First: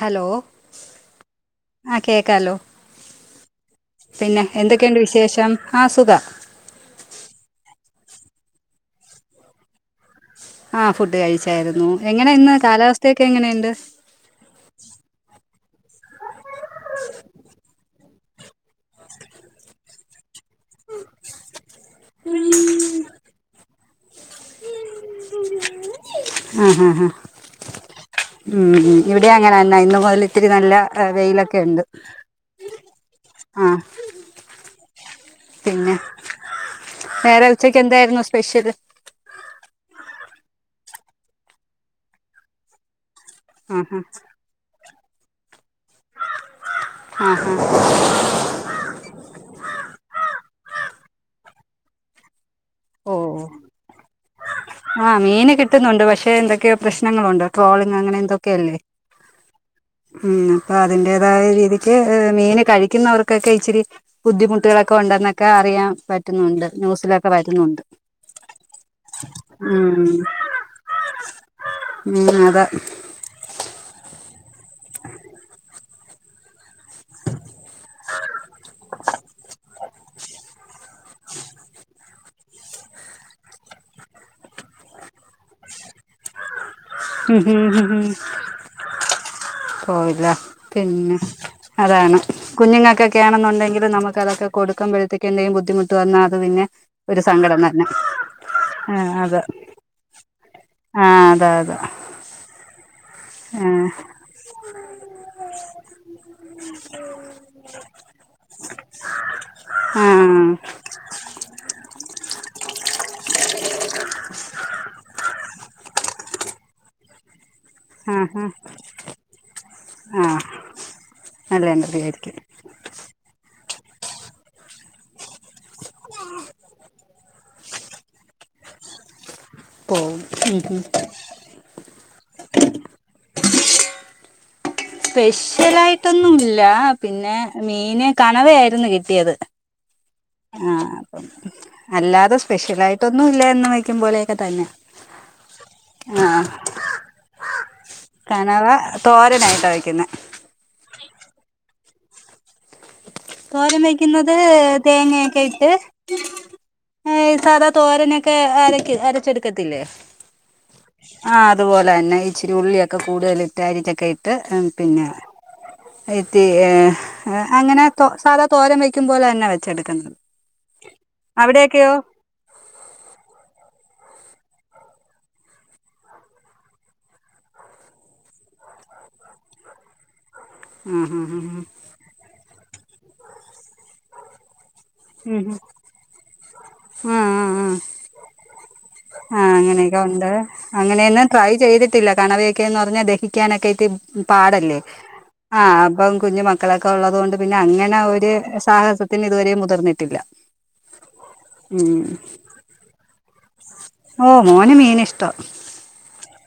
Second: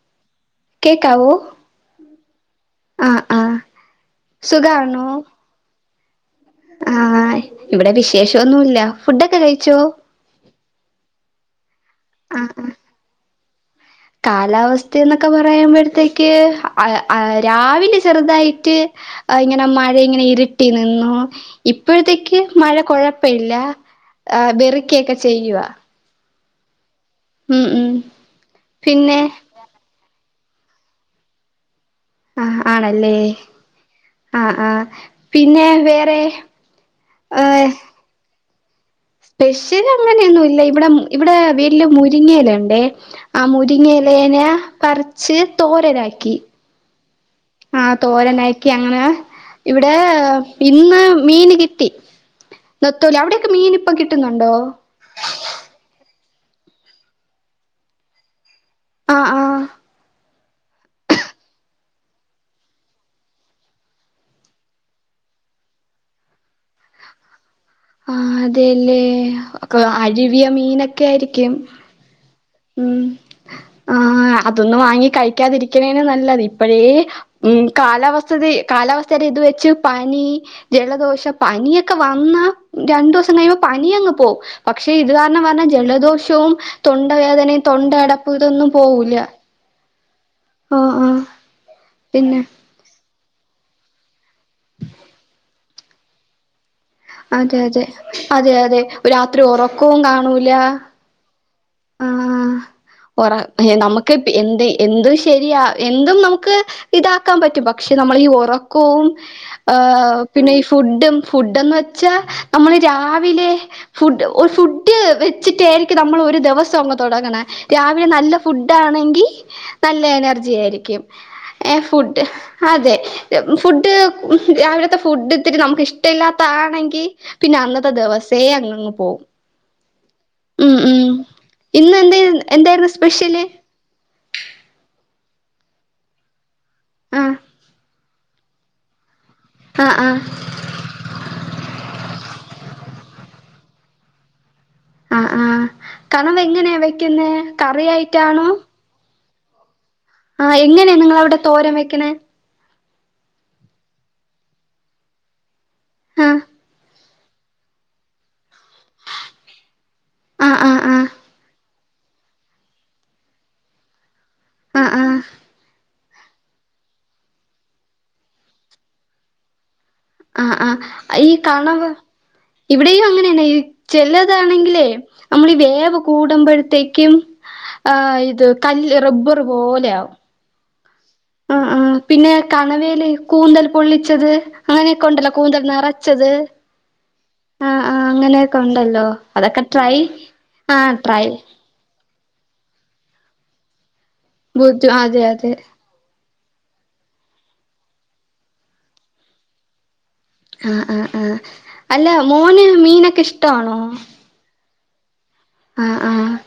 Hello കേക്കാവോ ആ കേക്കാലോ ആഹ് ആഹ് പിന്നെ എന്തൊക്കെയുണ്ട് സുഖാണോ വിശേഷം ആ സുഖ ആഹ് ഇവിടെ വിശേഷംൊന്നുമല്ല ഫുഡൊക്കെ കഴിച്ചോ ആഹ ഫുഡ് കഴിച്ചായിരുന്നു എങ്ങനെ ഇന്ന് കാലാവസ്ഥയൊക്കെ എങ്ങനെയുണ്ട് കാലാവസ്ഥ എന്നൊക്കെ പറയുമ്പോഴത്തേക്ക് രാവിലെ ചെറുതായിട്ട് ആ ഇങ്ങനെ മഴ ഇങ്ങനെ ഇരുട്ടി നിന്നു ഇപ്പോഴത്തേക്ക് മഴ കൊഴപ്പ ഇല്ല ആ വെറുിക്കൊക്കെ ചെയ്യവാ ആ ഹ ഉം പിന്നെ ഇവിടെ അങ്ങനെന്ന ഇന്ന് ഇത്തിരി നല്ല വെയിലൊക്കെ ഉണ്ട് ആഹ് ആണല്ലേ ആ ആഹ് ആഹ പിന്നെ വേറെ വേറെ ഏഹർ ഉച്ചക്ക് എന്തായിരുന്നു സ്പെഷ്യൽ സ്പെഷ്യൽ അങ്ങനെയൊന്നുംല്ല ഇവിടെ ഇവിടെ വീട്ടില് മുരിങ്ങലുണ്ടേ ആ മുരിങ്ങലേന പറിച്ച് തോരരാാക്കി ആ ഹാ ആ തോരനാക്കി അങ്ങ് ഇവിടെ ഇന്ന് മീൻ കി ട്ടി ഓ നത്തോലി അവിടെയൊക്കെ മീൻപ്പം കിട്ടുന്നുണ്ടോ ആ മീന് കിട്ടുന്നുണ്ട് പക്ഷെ എന്തൊക്കെ പ്രശ്നങ്ങളുണ്ട് ട്രോളിംഗ് അങ്ങനെ എന്തോക്കെയല്ലേ ആ ആ ഉം അപ്പൊ അതിന്റേതായ രീതിക്ക് മീൻ കഴിക്കുന്നവർക്കൊക്കെ ഇച്ചിരി ബുദ്ധിമുട്ടുകളൊക്കെ ഉണ്ട നൊക്കെ അറിയൻ പറ്റുന്നുണ്ട് ന്യൂസിലൊക്കെ വ ആഹ് അതെല്ലേ ഒക്ക ഉം അഴിവിയ മീനൊക്കെ ആയിരിക്കും അ ആ അതൊന്നും വാങ്ങി കഴിക്കാതിരിക്കണേണ് നല്ലത് അപ്പഴേ ഉം കാലാവസ്ഥ കാലാവസ്ഥടെ ഇത് വെച്ച് പനി ജലദോഷം പനിയൊക്കെ വന്ന രണ്ടു ദിവസം കഴിയുമ്പോ പനി അങ്ങ് പോകും പക്ഷെ ഇത് കാരണം വര്ണ ജലദോഷവും വേദനയും തൊണ്ട അടപ്പ്‌ ഇതൊന്നും പോവൂല്ല പോയില്ല പിന്നെ അതാണ് പിന്നെ കുഞ്ഞുങ്ങൾക്ക് ക്ക്യാണെന്നുണ്ടെങ്കില് നമുക്ക് അതൊക്ക കൊടുകുമ്പഴത്തേക് എന്തെയും ബുദ്ധിമുട്ട് വന്നാൽ അത് പിന്നെ ഒരു അതെ സങ്കടം അതെ തന്നെ അതെ അതെ ആ അത രാത്രി ഒറക്കവും കാണൂല ആ അതാ ഓറ നമുക്ക് എന്ത് എന്ത ശരിയാ എന്തും നമുക്ക് ഇതാക്കാൻ പറ്റും പക്ഷെ നമ്മ മളെ ഇ ഉറക്കവും ആ ഏഹ് പിന്നെ ഫുഡ്ഡും ഫുഡ്ഡന്ന് വെച്ചാ നമ്മള് രാ രാവിലെ ഫുഡ് ഫുഡ് വെച്ചിട്ടായിരിക്കും നമ്മൾ ഒരു ദിവസം അങ്ങ് തൊടങ്ങണ രാവിലെ ആ നല്ല ഫുഡ് ആണെങ്കിൽ നല്ല ആ ആ എനർജി ആയിരിക്കും. നല്ല ഏഹ് എനർജി ഫുഡ് ആയിരിക്കും അതെ ഫുഡ് അവിടത്തെ ഫുഡ് ഇത്തിരി നമുക്ക് ഇഷ്ടല്ലാത്ത ആണെങ്കിൽ പിന്നെ അന്നത്തെ ദിവസേ അങ്ങ്ങ് പോകും പ്പോ മ് മ് ഇന്ന് എന്തായിര്ന് എന്തായിരുന്നു സ്പെഷ്യല് സ്പെഷ്യൽ ആയിട്ടൊന്നുംല്ല ആഹ് പിന്നെ മീന് കണവയായിരുന്നു കിട്ടിയത് ആഹ് ആഹ് ആ അപ്പം അല്ലാതെ സ്പെഷ്യൽ ആയിട്ടൊന്നും ഇല്ല എന്നും വെക്കുമ്പോലെയൊക്കെ തന്നെയ ആ ആ കണവ എങ്ങനെയാ വെക്കുന്ന കറിയായിട്ടാണോ തോരനായിട്ട് വയ്ക്കുന്ന ആഹ് എങ്ങനെയാ നിങ്ങൾ അവിടെ തോരൻ വെക്ക്ണേ തോരം വെക്കുന്നത് തേങ്ങൊക്കെ ഇട്ട് ആഹ് സാധാ തോരനൊക്കെ അരക്ക അരച്ചെടുക്കത്തില്ലേ ആഹ് ആഹ് ആഹ് ആ അതുപോലെന്നെ ഇച്ചിരി ഉള്ളിയൊക്കെ കൂടുതലിട്ട് അരിച്ചൊക്കെ ഇട്ട് പിന്നെ ആഹ് റ്റി അങ്ങനെ തോ സാധാ തോരൻ വയ്ക്കുമ്പോലെ തന്നെ വെച്ചെടു ആ ആ ഈ കണവ ഇവിടെയും അങ്ങനെയാണ് ചില താണെങ്കിലേ നമ്മളീ വേവ് കൂടുമ്പോഴത്തേക്കും ആ ഇത് കല്ല് റബ്ബർ പോലെ ആവും ആ ഉം കണവേൽേ കൂന്തൽ പൊള്ളിച്ചത് അങ്ങനെയൊക്കെ ഉണ്ടല്ലോ ഉം, ഉം. കൂന്തൽ നിറച്ചത് ആ ആ അങ്ങനെയൊക്കെ ഉണ്ടല്ലോ ആ ആ അതൊക്കെ ട്രൈ അങ്ങനെയൊക്കെ ആ ട്രൈ കണവൊക്കെന്ന് പറഞ്ഞാ ദഹിക്കാനൊക്കെ ആയിട്ട് പാടല്ലേ. ബുദ്ധു അതെ അതെ ആഹ് അപ്പം കുഞ്ഞു മക്കളൊക്കെ ഉള്ളത് കൊണ്ട് പിന്നെ അങ്ങനെ ഒരു സാഹസത്തിന് ഇതുവരെ മുതിർന്ന ആ ആഹ ആ അല്ല മോന് മീനൊക്കെ ഇഷ്ടമാണോ ഓ മോന് മീൻ ഇഷ്ട ആ ആ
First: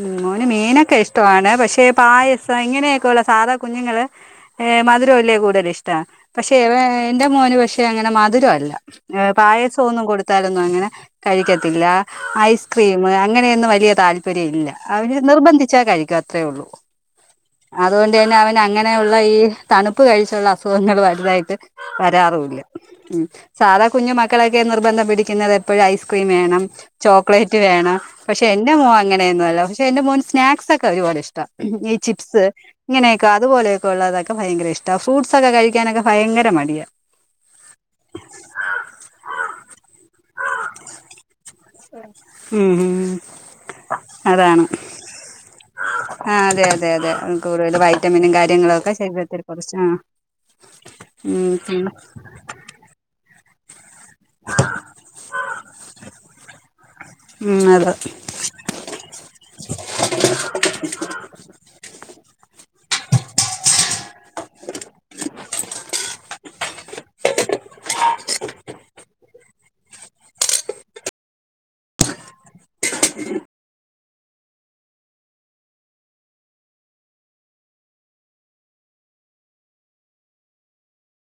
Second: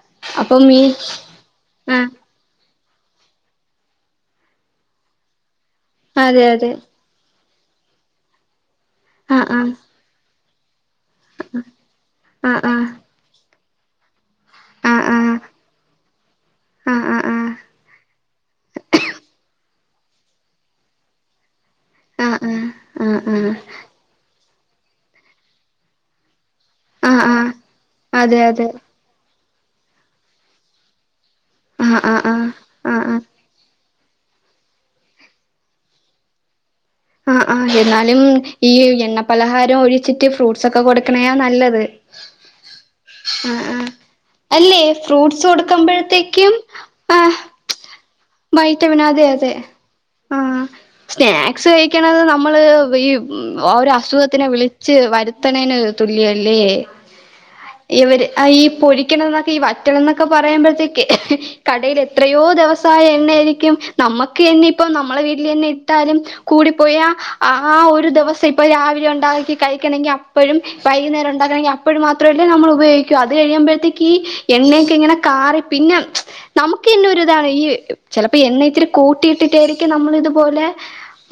ഉം മോന് മീനൊക്കെ ഇഷ്ടമാണ് പക്ഷെ ആഹ് പായസം ഇങ്ങനെയെ സാധാ കുഞ്ഞുങ്ങൾ മധുരമല്ലെ കൂടുതൽ ഇഷ്ട്ടം അതെ പക്ഷെ അതെ ഇവ എന്റെ മോന് പക്ഷെ അങ്ങനെ മധുരമല്ല ആഹ് ആഹ് പായസമൊന്നും കൊടുത്താലൊന്നും അങ്ങനെ കഴിക്കത്തില്ല ആഹ് ഐസ്ക്രീം ആഹ് അങ്ങനെയൊന്ന് വലിയ താല് പര്യല്ല അവര് ആഹ് നിർബന്ധിച്ചാ കഴിക്ക അത്രേ ഉള്ളൂ ആഹ് ആഹ് ആഹ് അതൊണ്ട് എ അവൻ അങ്ങനെയുള്ള ഈ തണുപ്പ് കഴിച്ചുള്ള അസുഖങ്ങൾ വലുതായിട്ട് ആഹ് ആഹ് വരാറുമില്ല ആഹ് ആഹ് ഉം. ആഹ് സാധാ കുഞ്ഞു മക്കളൊക്കെ നിർബന്ധം പിടിക്കുന്നത് എപ്പോഴും ഐസ്ക്രീം വേണം ആഹ് ആഹ് ചോക്ലേറ്റ് വേണം. അതെ പക്ഷെ അതെ എന്റെ മോൻ അങ്ങനെയൊന്നുമല്ല പക്ഷെ എന്റെ മോന് സ്നാക്സ് ഒക്കെ ഒരുപാട് ഇഷ്ടം ഈ ആഹ് ആഹ് ചിപ്സ് ആഹ് ആഹ് ആഹ് ഇങ്ങനെയൊക്കെ അതുപോലെയൊക്കെ ഉള്ളതൊക്കെ ഭയങ്കരഇഷ്ട. ഫ്രൂട്ട്സ് ഒക്കെ കഴിക്കാനൊക്കെ ഭയങ്കര മടിയാണ്. ആ ആ എന്നാലും ഈ എണ്ണ പലഹാരം ഒഴിച്ചിട്ട് ഫ്രൂട്ട്സ് ഒക്കെ കൊടുക്കണയാ നല്ലത്. ഉം ഉം ആ ആ അതാണ് അല്ലേ ഫ്രൂസ് ആ കൊടുക്കുമ്പോഴത്തേക്കും അതെ അതെ അതെ ആ കൂടുതൽ വൈറ്റമിനും വയ [unintelligible] കുറച്ച് ആ സ്നാക്ക് ഉം മിക്സ് പിന്നെ കഴിക്കണത് നമ്മള് ഈഓ അസുഖത്തിനെ വിളിച്ച് വരുത്തണേന് തുല്യ ല്ല ഉം അതെ ഇവര് ഈ പൊരിക്കണതൊക്കെ ഈ വറ്റ ലൊക്കെപറയുമ്പോഴത്തേക്ക് കട എത്രയോ ദിവസായ എണ്ണ ആയിരിക്കും നമ്മക്ക് എന്നെ ഇപ്പൊ നമ്മളെ വീട്ടിൽ തന്നെ ഇട്ടാലും കൂടിപ്പോഴാ ആ ഒരു ദിവസം ഇപ്പൊ രാവിലെ ഉണ്ടാക്കി കഴിക്കണമെങ്കിൽ അപ്പോഴും വൈകുന്നേരം ഉണ്ടാക്ക അപ്പോഴ മാത്രല്ലേ നമ്മൾ ഉപയോഗിക്കൂ അത് കഴിയുമ്പോഴത്തേക്ക് ഈ എണ്ണയൊക്കെ ഇങ്ങനെ കാറി പിന്നെ നമുക്ക് തന്നെ ഒരു ഇതാണ് ഈ ചിലപ്പോ എണ്ണ ഇത്തിരി കൂട്ടിയിട്ടിട്ടായിരിക്കും നമ്മൾ ഇതുപോലെ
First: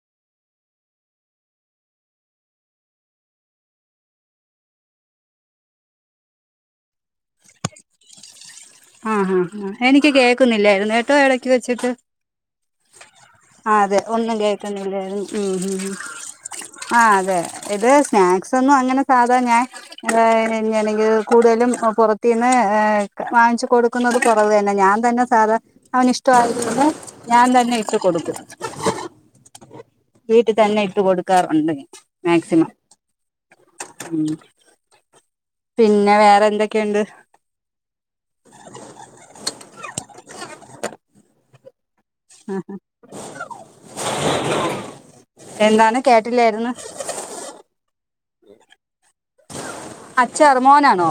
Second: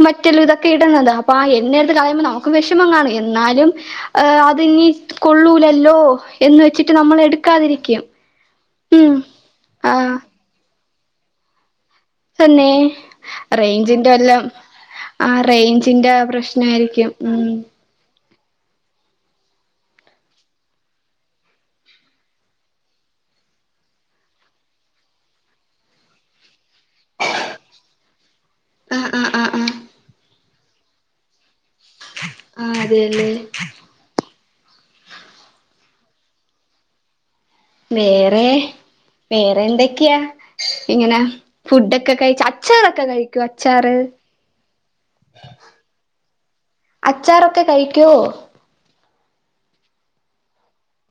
വറ്റലും ഇതൊക്കെ ഇടുന്നത് അപ്പൊ ആ എണ്ണ എടുത്ത് കളയുമ്പോൾ നമുക്ക് വിഷമം കാണും. എന്നാലും ഹ് അത് ഇനി കൊള്ളൂലല്ലോ. എന്ന് വെച്ചിട്ട് നമ്മൾ എടുക്കാതിരിക്കും. ആ ഉം ആ എനിക്ക് ആഹ് കേൾക്കുന്നില്ലായിരുന്നു കേട്ടോ ഇടക്ക് വെച്ചിട്ട്. തന്നെ. ആഹ് അതെ റെയ്ഞ്ചിന്റെ ഒന്നും വല്ലോംആ കേൾക്കുന്നില്ലായിരുന്നു റേഞ്ചിന്റെ പ്രശ്നമായിരിക്കും. ഉം. സ്നാക്സൊന്നും അങ്ങനെ സാധാ ഞാൻ പിന്നാണെങ്കിൽ കൂടുതലും പുറത്തിന്ന് വാങ്ങിച്ചു കൊടുക്കുന്നത് കുറവു തന്നെ. ഞാൻ തന്നെ സാധാ അവന് ഇഷ്ട ഞാൻ തന്നെ ഇട്ടു കൊടുക്കും. ആഹ് ആഹ് ആഹ് ആഹ് വീട്ടിൽ തന്നെ ഇട്ട് കൊടുക്കാറുണ്ട്. ആ മാക്സിമം അതെയല്ലേ? ഉം പിന്നെ വേറെ എന്തൊക്കെയുണ്ട്? വേറെ ഫുഡ് കഴിച്ച അച്ചാറൊക്കെ കഴിക്കുവോ അച്ചാറ്? എന്താണ് കേട്ടില്ലായിരുന്നു അച്ചാറൊക്കെ കഴിക്കോ? അച്ചാർ, മോനാണോ?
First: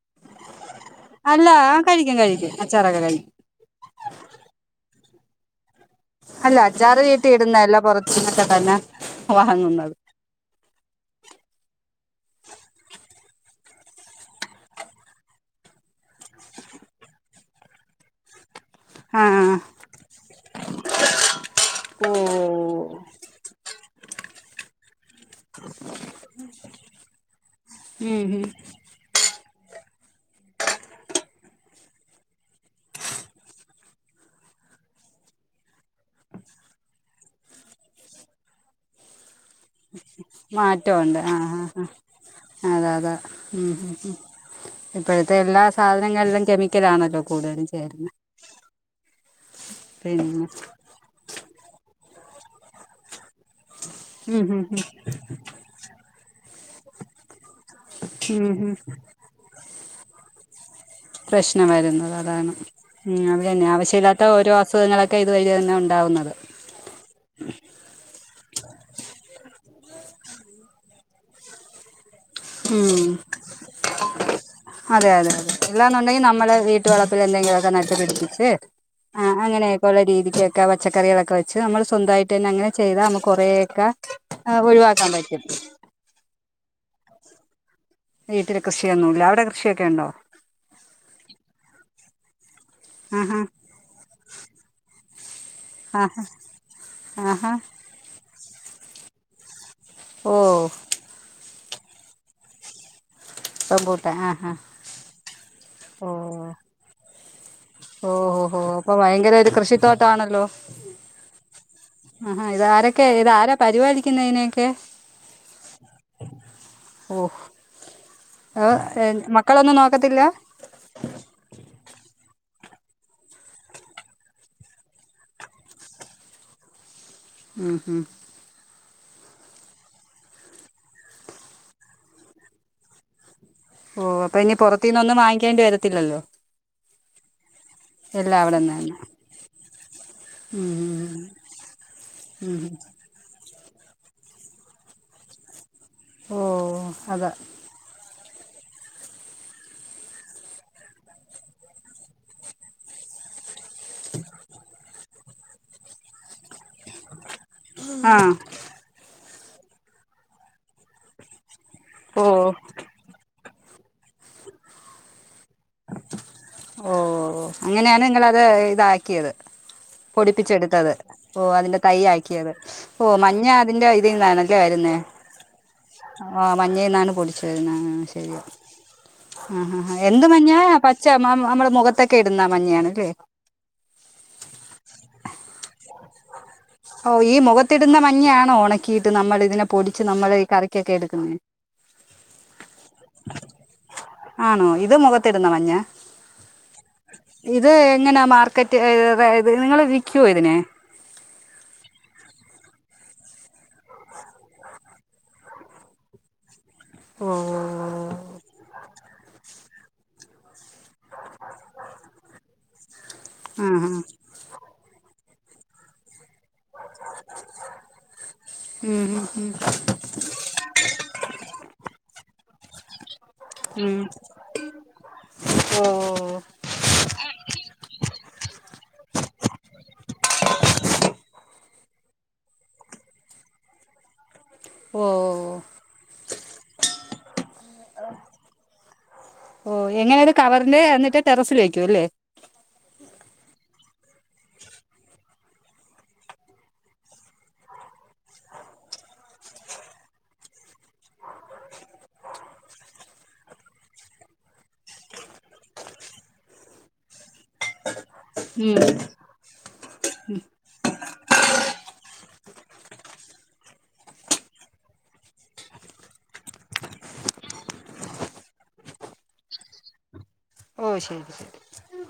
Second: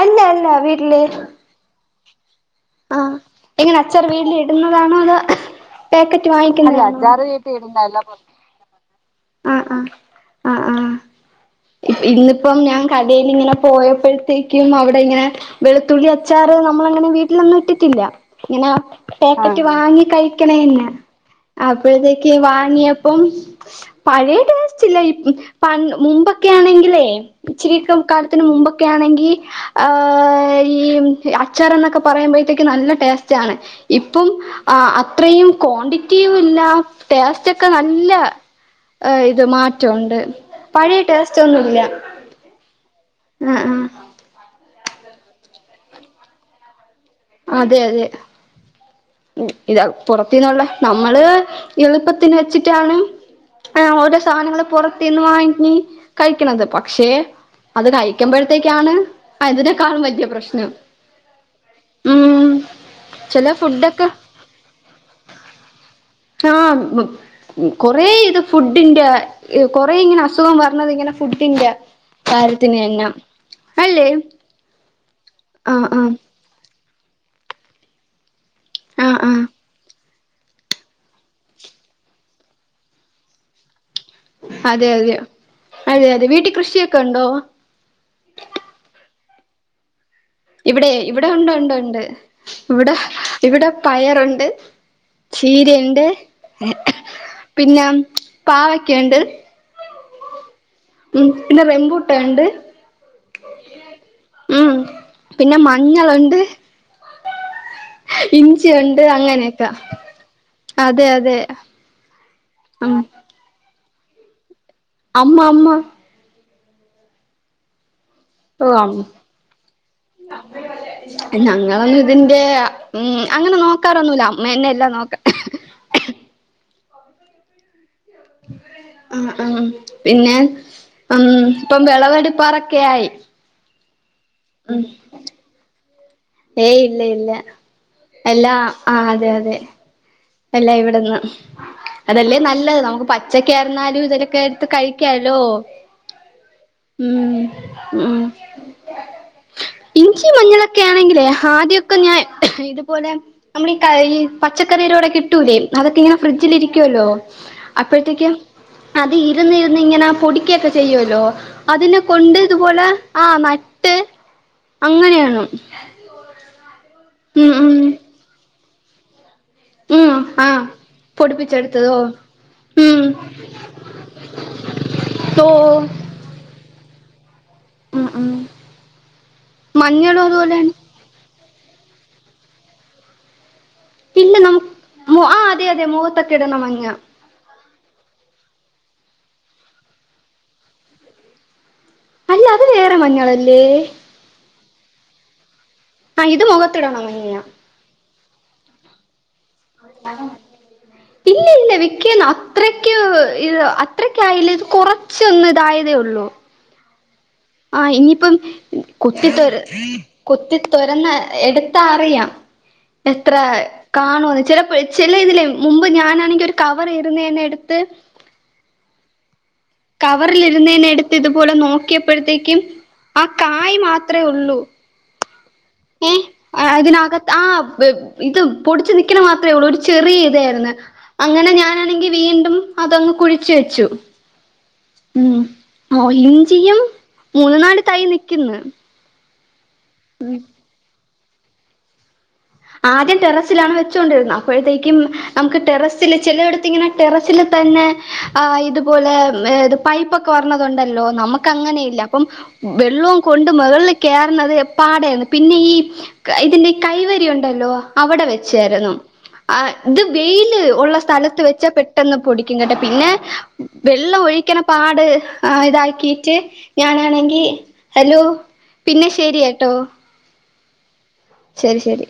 അല്ല അല്ല വീട്ടില്? അല്ല കഴിക്കും കഴിക്കും. ആ അച്ചാറൊക്കെ കഴിക്കും എങ്ങനെ അച്ചർ വീട്ടിലി ടുന്നതാണോ അതോ? പാക്കറ്റ് അല്ല അച്ചാറ് വാങ്ങിക്കുന്നതാണോ? വീട്ടി ഇടുന്നതല്ല പുറത്തുനിന്നൊക്കെ തന്നെ ആ ആ വാങ്ങുന്നത് ആ ആഇന്നിപ്പം ഞാൻ യിൽ ഇങ്ങനെ പോയപ്പോഴത്തേക്കും അവിടെ ഇങ്ങനെ വെളുത്തുള്ളി അച്ചാറ് നമ്മളങ്ങനെ വി ലൊന്നും ഇട്ടിട്ടില്ല. ഇങ്ങനെ ആഹ് പാക്കറ്റ് വാങ്ങി കഴിക്കണ തന്നെ. ഓ അപ്പോഴത്തേക്ക് വാങ്ങിയപ്പം പഴയ ടേസ്റ്റില്ല. ഇ പ മുമ്പൊക്കെ ആണെങ്കിലേ ഇച്ചിരി ഉം കാലത്തിന് ഉം മുമ്പൊക്കെ ആണെങ്കി ആ ഈ അച്ചറന്നെക്കെ പറയുമ്പോഴത്തേക്കും നല്ല ടേസ്റ്റ് ആണ്. ഇപ്പം അത്രയും ക്വാണ്ടിറ്റിയും ഇല്ല. ടേസ്റ്റ് ഒക്കെ നല്ല ഇത് മാറ്റമുണ്ട്. പഴയ മാറ്റമുണ്ട് ടേസ്റ്റ് ആഹ് ഒന്നുമില്ല. ആഹ് ആഹ് അതെ അതെ ആഹ് ആഹ് ഇപ്പോഴത്തെ എല്ലാ സാധനങ്ങളിലും കെമിക്കലാണല്ലോ? അതെ അതെ കൂടുതലുംചേരുന്നത്. ഇതാ പുറത്തുന്നിള്ളേ നമ്മള് ഇളപ്പ ത്തിന് വെച്ചിട്ടാണ് ഓരോ ഉം സാധനങ്ങള് ഉം പുറത്തുനിന്ന് വാങ്ങിക്കും കഴ ക്കണത്. പക്ഷേ അത് ഉം ഉം ഉം കഴിക്കുമ്പോഴത്തേക്കാണ് അതിനേക്കാളും വലിയ പ്രശ്നം. ഫ്രഷ് അ വരുന്നത് അതാണ് ഉം മം ചില അതെന്നെ ഫുഡൊക്കെ ആവശ്യല്ലാത്ത ഓരോ അസുഖങ്ങളൊക്കെ ഇത് വഴി തന്നെ ഉണ്ടാകുന്നത് ഉം കൊറേ ഇത് ഫുഡിന്റെ കൊറെ ഇങ്ങനെ അസുഖം വരന്നത് ഇങ്ങനെ ഫുഡിന്റെ താരത്തിന് എന്നം ഉം അല്ലേ ആഹ് ആഹ് ഇല്ലന്നുണ്ടെങ്കിൽ നമ്മൾ വീട്ട് വളപ്പിലെ ന്തെങ്കിലൊക്കെ നട്ട് പിടിപ്പിച് ആഹ് ആഹ് അങ്ങനെഒകെയുള്ള രീതി യൊക്കെ പച്ചക്കറികളൊക്കെ വച്ച് നമ്മള് സ്വന്തമായിട്ട്ന്നെ അങ്ങനെ ചെയ്താ നമ്മകൊറേക അതെ അതെ അതെ അതെ വീട്ടി കൃഷിയൊക്കെ ഉണ്ടോ വൃഷിയൊക്കെ ഉണ്ടോ ഇവിടെ ഇവിടെ ഉണ്ട് ഉണ്ട് ഉണ്ട് ഇവിടെ ഹ്‌ ആഹാ ഇവിടെ പയറുണ്ട് ചീരെണ്ട് ആഹാ എ ഹ് ആഹാ പിന്നേം പാവകേണ്ട് ഓ ഉം പിന്നെ റെംബുട്ടൻ ഉണ്ട് റംബൂട്ടാൻ ആഹാ ഉം പിന്നെ മഞ്ഞളുണ്ട് ഓഹോ ഹോ അപ്പൊ ഇഞ്ചിയുണ്ട് ഭയങ്കര ഒരു അങ്ങനെയൊക്കെ കൃഷിത്തോട്ടണല്ലോ അതെ അതെ ആഹാ ഇത് ഉം ആാരൊക്കെ ഇത് ആാര പരിപാലിക്കുന്ന ഇതിനൊക്കെ അമ്മ അമ്മ ഓഹ് ഓഅം ഞങ്ങളൊരുതിന്റെ ഉം അങ്ങനെ നോക്കാറൊന്നുല അമ്മന്നെ എല്ലാം നോക്ക ഉം ഉം ആ ആം പിന്നെ ഉം ഇപ്പം വിളവെടുപ്പാറൊക്കെ ആയി ഓ അപ്പ ഇനി ഉം പൊറത്തീന്ന് ഒന്നും വാങ്ങിക്കേണ്ടി വരത്തില്ലല്ലോ ഏയ് ഇല്ല ഇല്ല എല്ലാം എല്ലാ അവിടെന്ന് തന്നെ അ അതെ അതെ അല്ല ഉം ഇവിടെന്ന് അതല്ലേ ഉം നല്ലത് നമുക്ക് പച്ച ഏന്തൊക്കെരിന്നാലും ഇതോക്കെ കേ എടുത്ത് കഴിക്കാലോ ഓ ഉം അതാ ഉം ഇഞ്ചി മഞ്ഞളൊക്കെ ആണെങ്കിലേ ആദ്യൊക്കെ ഞാ ഇതുപോലെ നമ്മളീക്ക ഈ പച്ചക്കറയിടെ കിട്ടൂലേ അതൊക്കെ ഇങ്ങെനെ ഫ്രിഡ്ജിലിരി ക്കുല്ലോ ആ അപ്പോഴത്തേക്ക് അത് ഇരുന്നു ഇരുന്നു ഇങ്ങനെ പൊടിക്കൊക്കെ ചെയ്യോല്ലോ അതിനെ ഓ കൊണ്ട് ഇതുപോലെ ആ്മ ഇട്ട് അങ്ങനആണൊ ഓ അങ്ങനെയാണ് നിങ്ങളത് ഇതാക്കിയത് ഉം ആഹ് പൊടിപ്പിച്ചെടുത്തത് ഓ അതിന്റെ തൈ പൊടിപ്പിച്ചെടുത്തതോ യാക്കിയത് ഉം ഓ മഞ്ഞ അതിന്റെ ഇതിൽ നിന്നണല്ലേ വരുന്നേ തോ ആ മഞ്ഞെന്നാണ് ആ ആ ഉം ഉം ശരി ആആ മഞ്ഞളും എന്ത് മഞ്ഞാ അതുപോലെയാണ് പച്ച ആം നമ്മൾ മുഖത്തൊക്കെ ഇടുന്ന മഞ്ഞയാണ് ലേ ഇല്ലന്നുആ അതെ അതെ മുഖത്ത് ഒകെ ഇടുന്ന മഞ്ഞ കത്തിടുന്ന മഞ്ഞ ആണോ ഉണക്കിയിട്ട് നമ്മൾ ഇതിനെ പൊടിച്ച് നമ്മള് ഈ കറിക്കൊക്കെ എടുക്കുന്നെ അല്ല അത് വേറെ മഞ്ഞളല്ലേ ആണോ ഇത് മുഖത്തിടുന്ന മഞ്ഞ അ ഇത് മുഖത്തിടണ മഞ്ഞ ഇത് എങ്ങനാ മാർക്കറ്റ് നിങ്ങൾ വിക്കുവോ ഇതിനെ വികൊന്ന് അത്രയ്ക്ക്ഹ് അത്രക്കായില്ല ഇത് കൊറചോന്ന് ഇതായതേ ഉള്ളു ആ ഇനിയിപ്പം കൊത്തിത്തൊര കൊത്തിത്തൊര എറന്ന എടുത്ത അറിയാഎത്ര ആ ഉം കാണോ ചെല ചില ഇതിലെ മുമ്പ് ഞാനാണെങ്കി ഒരു കവറിരുന്ന ഞാൻ എടുത്ത് കവറിലിരുന്നേന എടുത്ത് ഇതുപോലെ നോക്കിയപ്പോഴത്തേക്കും ആ കായ് ഉം മാത്രേ ഉള്ളൂ ഓ ഏ അതിനകത്ത് ആ ഇത് പൊടിച്ചു നിക്കണ മാത്രേ ഉള്ളൂ ഒരു ചെറിയ ഇതായിരുന്നു അങ്ങനെ ഞാനാണെങ്കി വീണ്ടും അതങ്ങ് കുഴിച്ചു വെച്ചു ഓ ഉം മോ ഇഞ്ചിയും മൂന്നു നാട് തൈ നിക്കുന്നു ഓ എങ്ങനെയാ ഇത് കവറില് എന്നിട്ട് ടെറസില് വയ്ക്കുല്ലേ [unintelligible] അപ്പഴത്തേക്കും നമുക്ക് ടെറസില് ചെലടത്ത് ഇങ്ങനെ ടെറസില് തന്നെ ആ ഇതുപോ ലൊ പൈപ്പൊക്കെ വർണത്ണ്ടല്ലോ നമുക്കങ്ങനെയില്ല അപ്പം വെള്ളവും കൊണ്ട് മുകള കേറുന്നത് പാടായിരുന്നു പിന്നെ ഈ ഇതിന്റെ കൈവരി ഉ ണ്ടല്ലൊ അവിടെ ഉം വെച്ചാരുന്നു ആ ഇത് വെയില് ഒള്ള സ് വെച്ച പെട്ടെന്ന് പൊടിക്കും കേട്ട പിന്നെ വെള്ളം ഒഴിക്കണ പാട് ഇതാക്കിട്ട് ഞാനാണെങ്കി ഹലോ പിന്നെ ശെരിയട്ടോ ഓ ശരി ശരി ശരി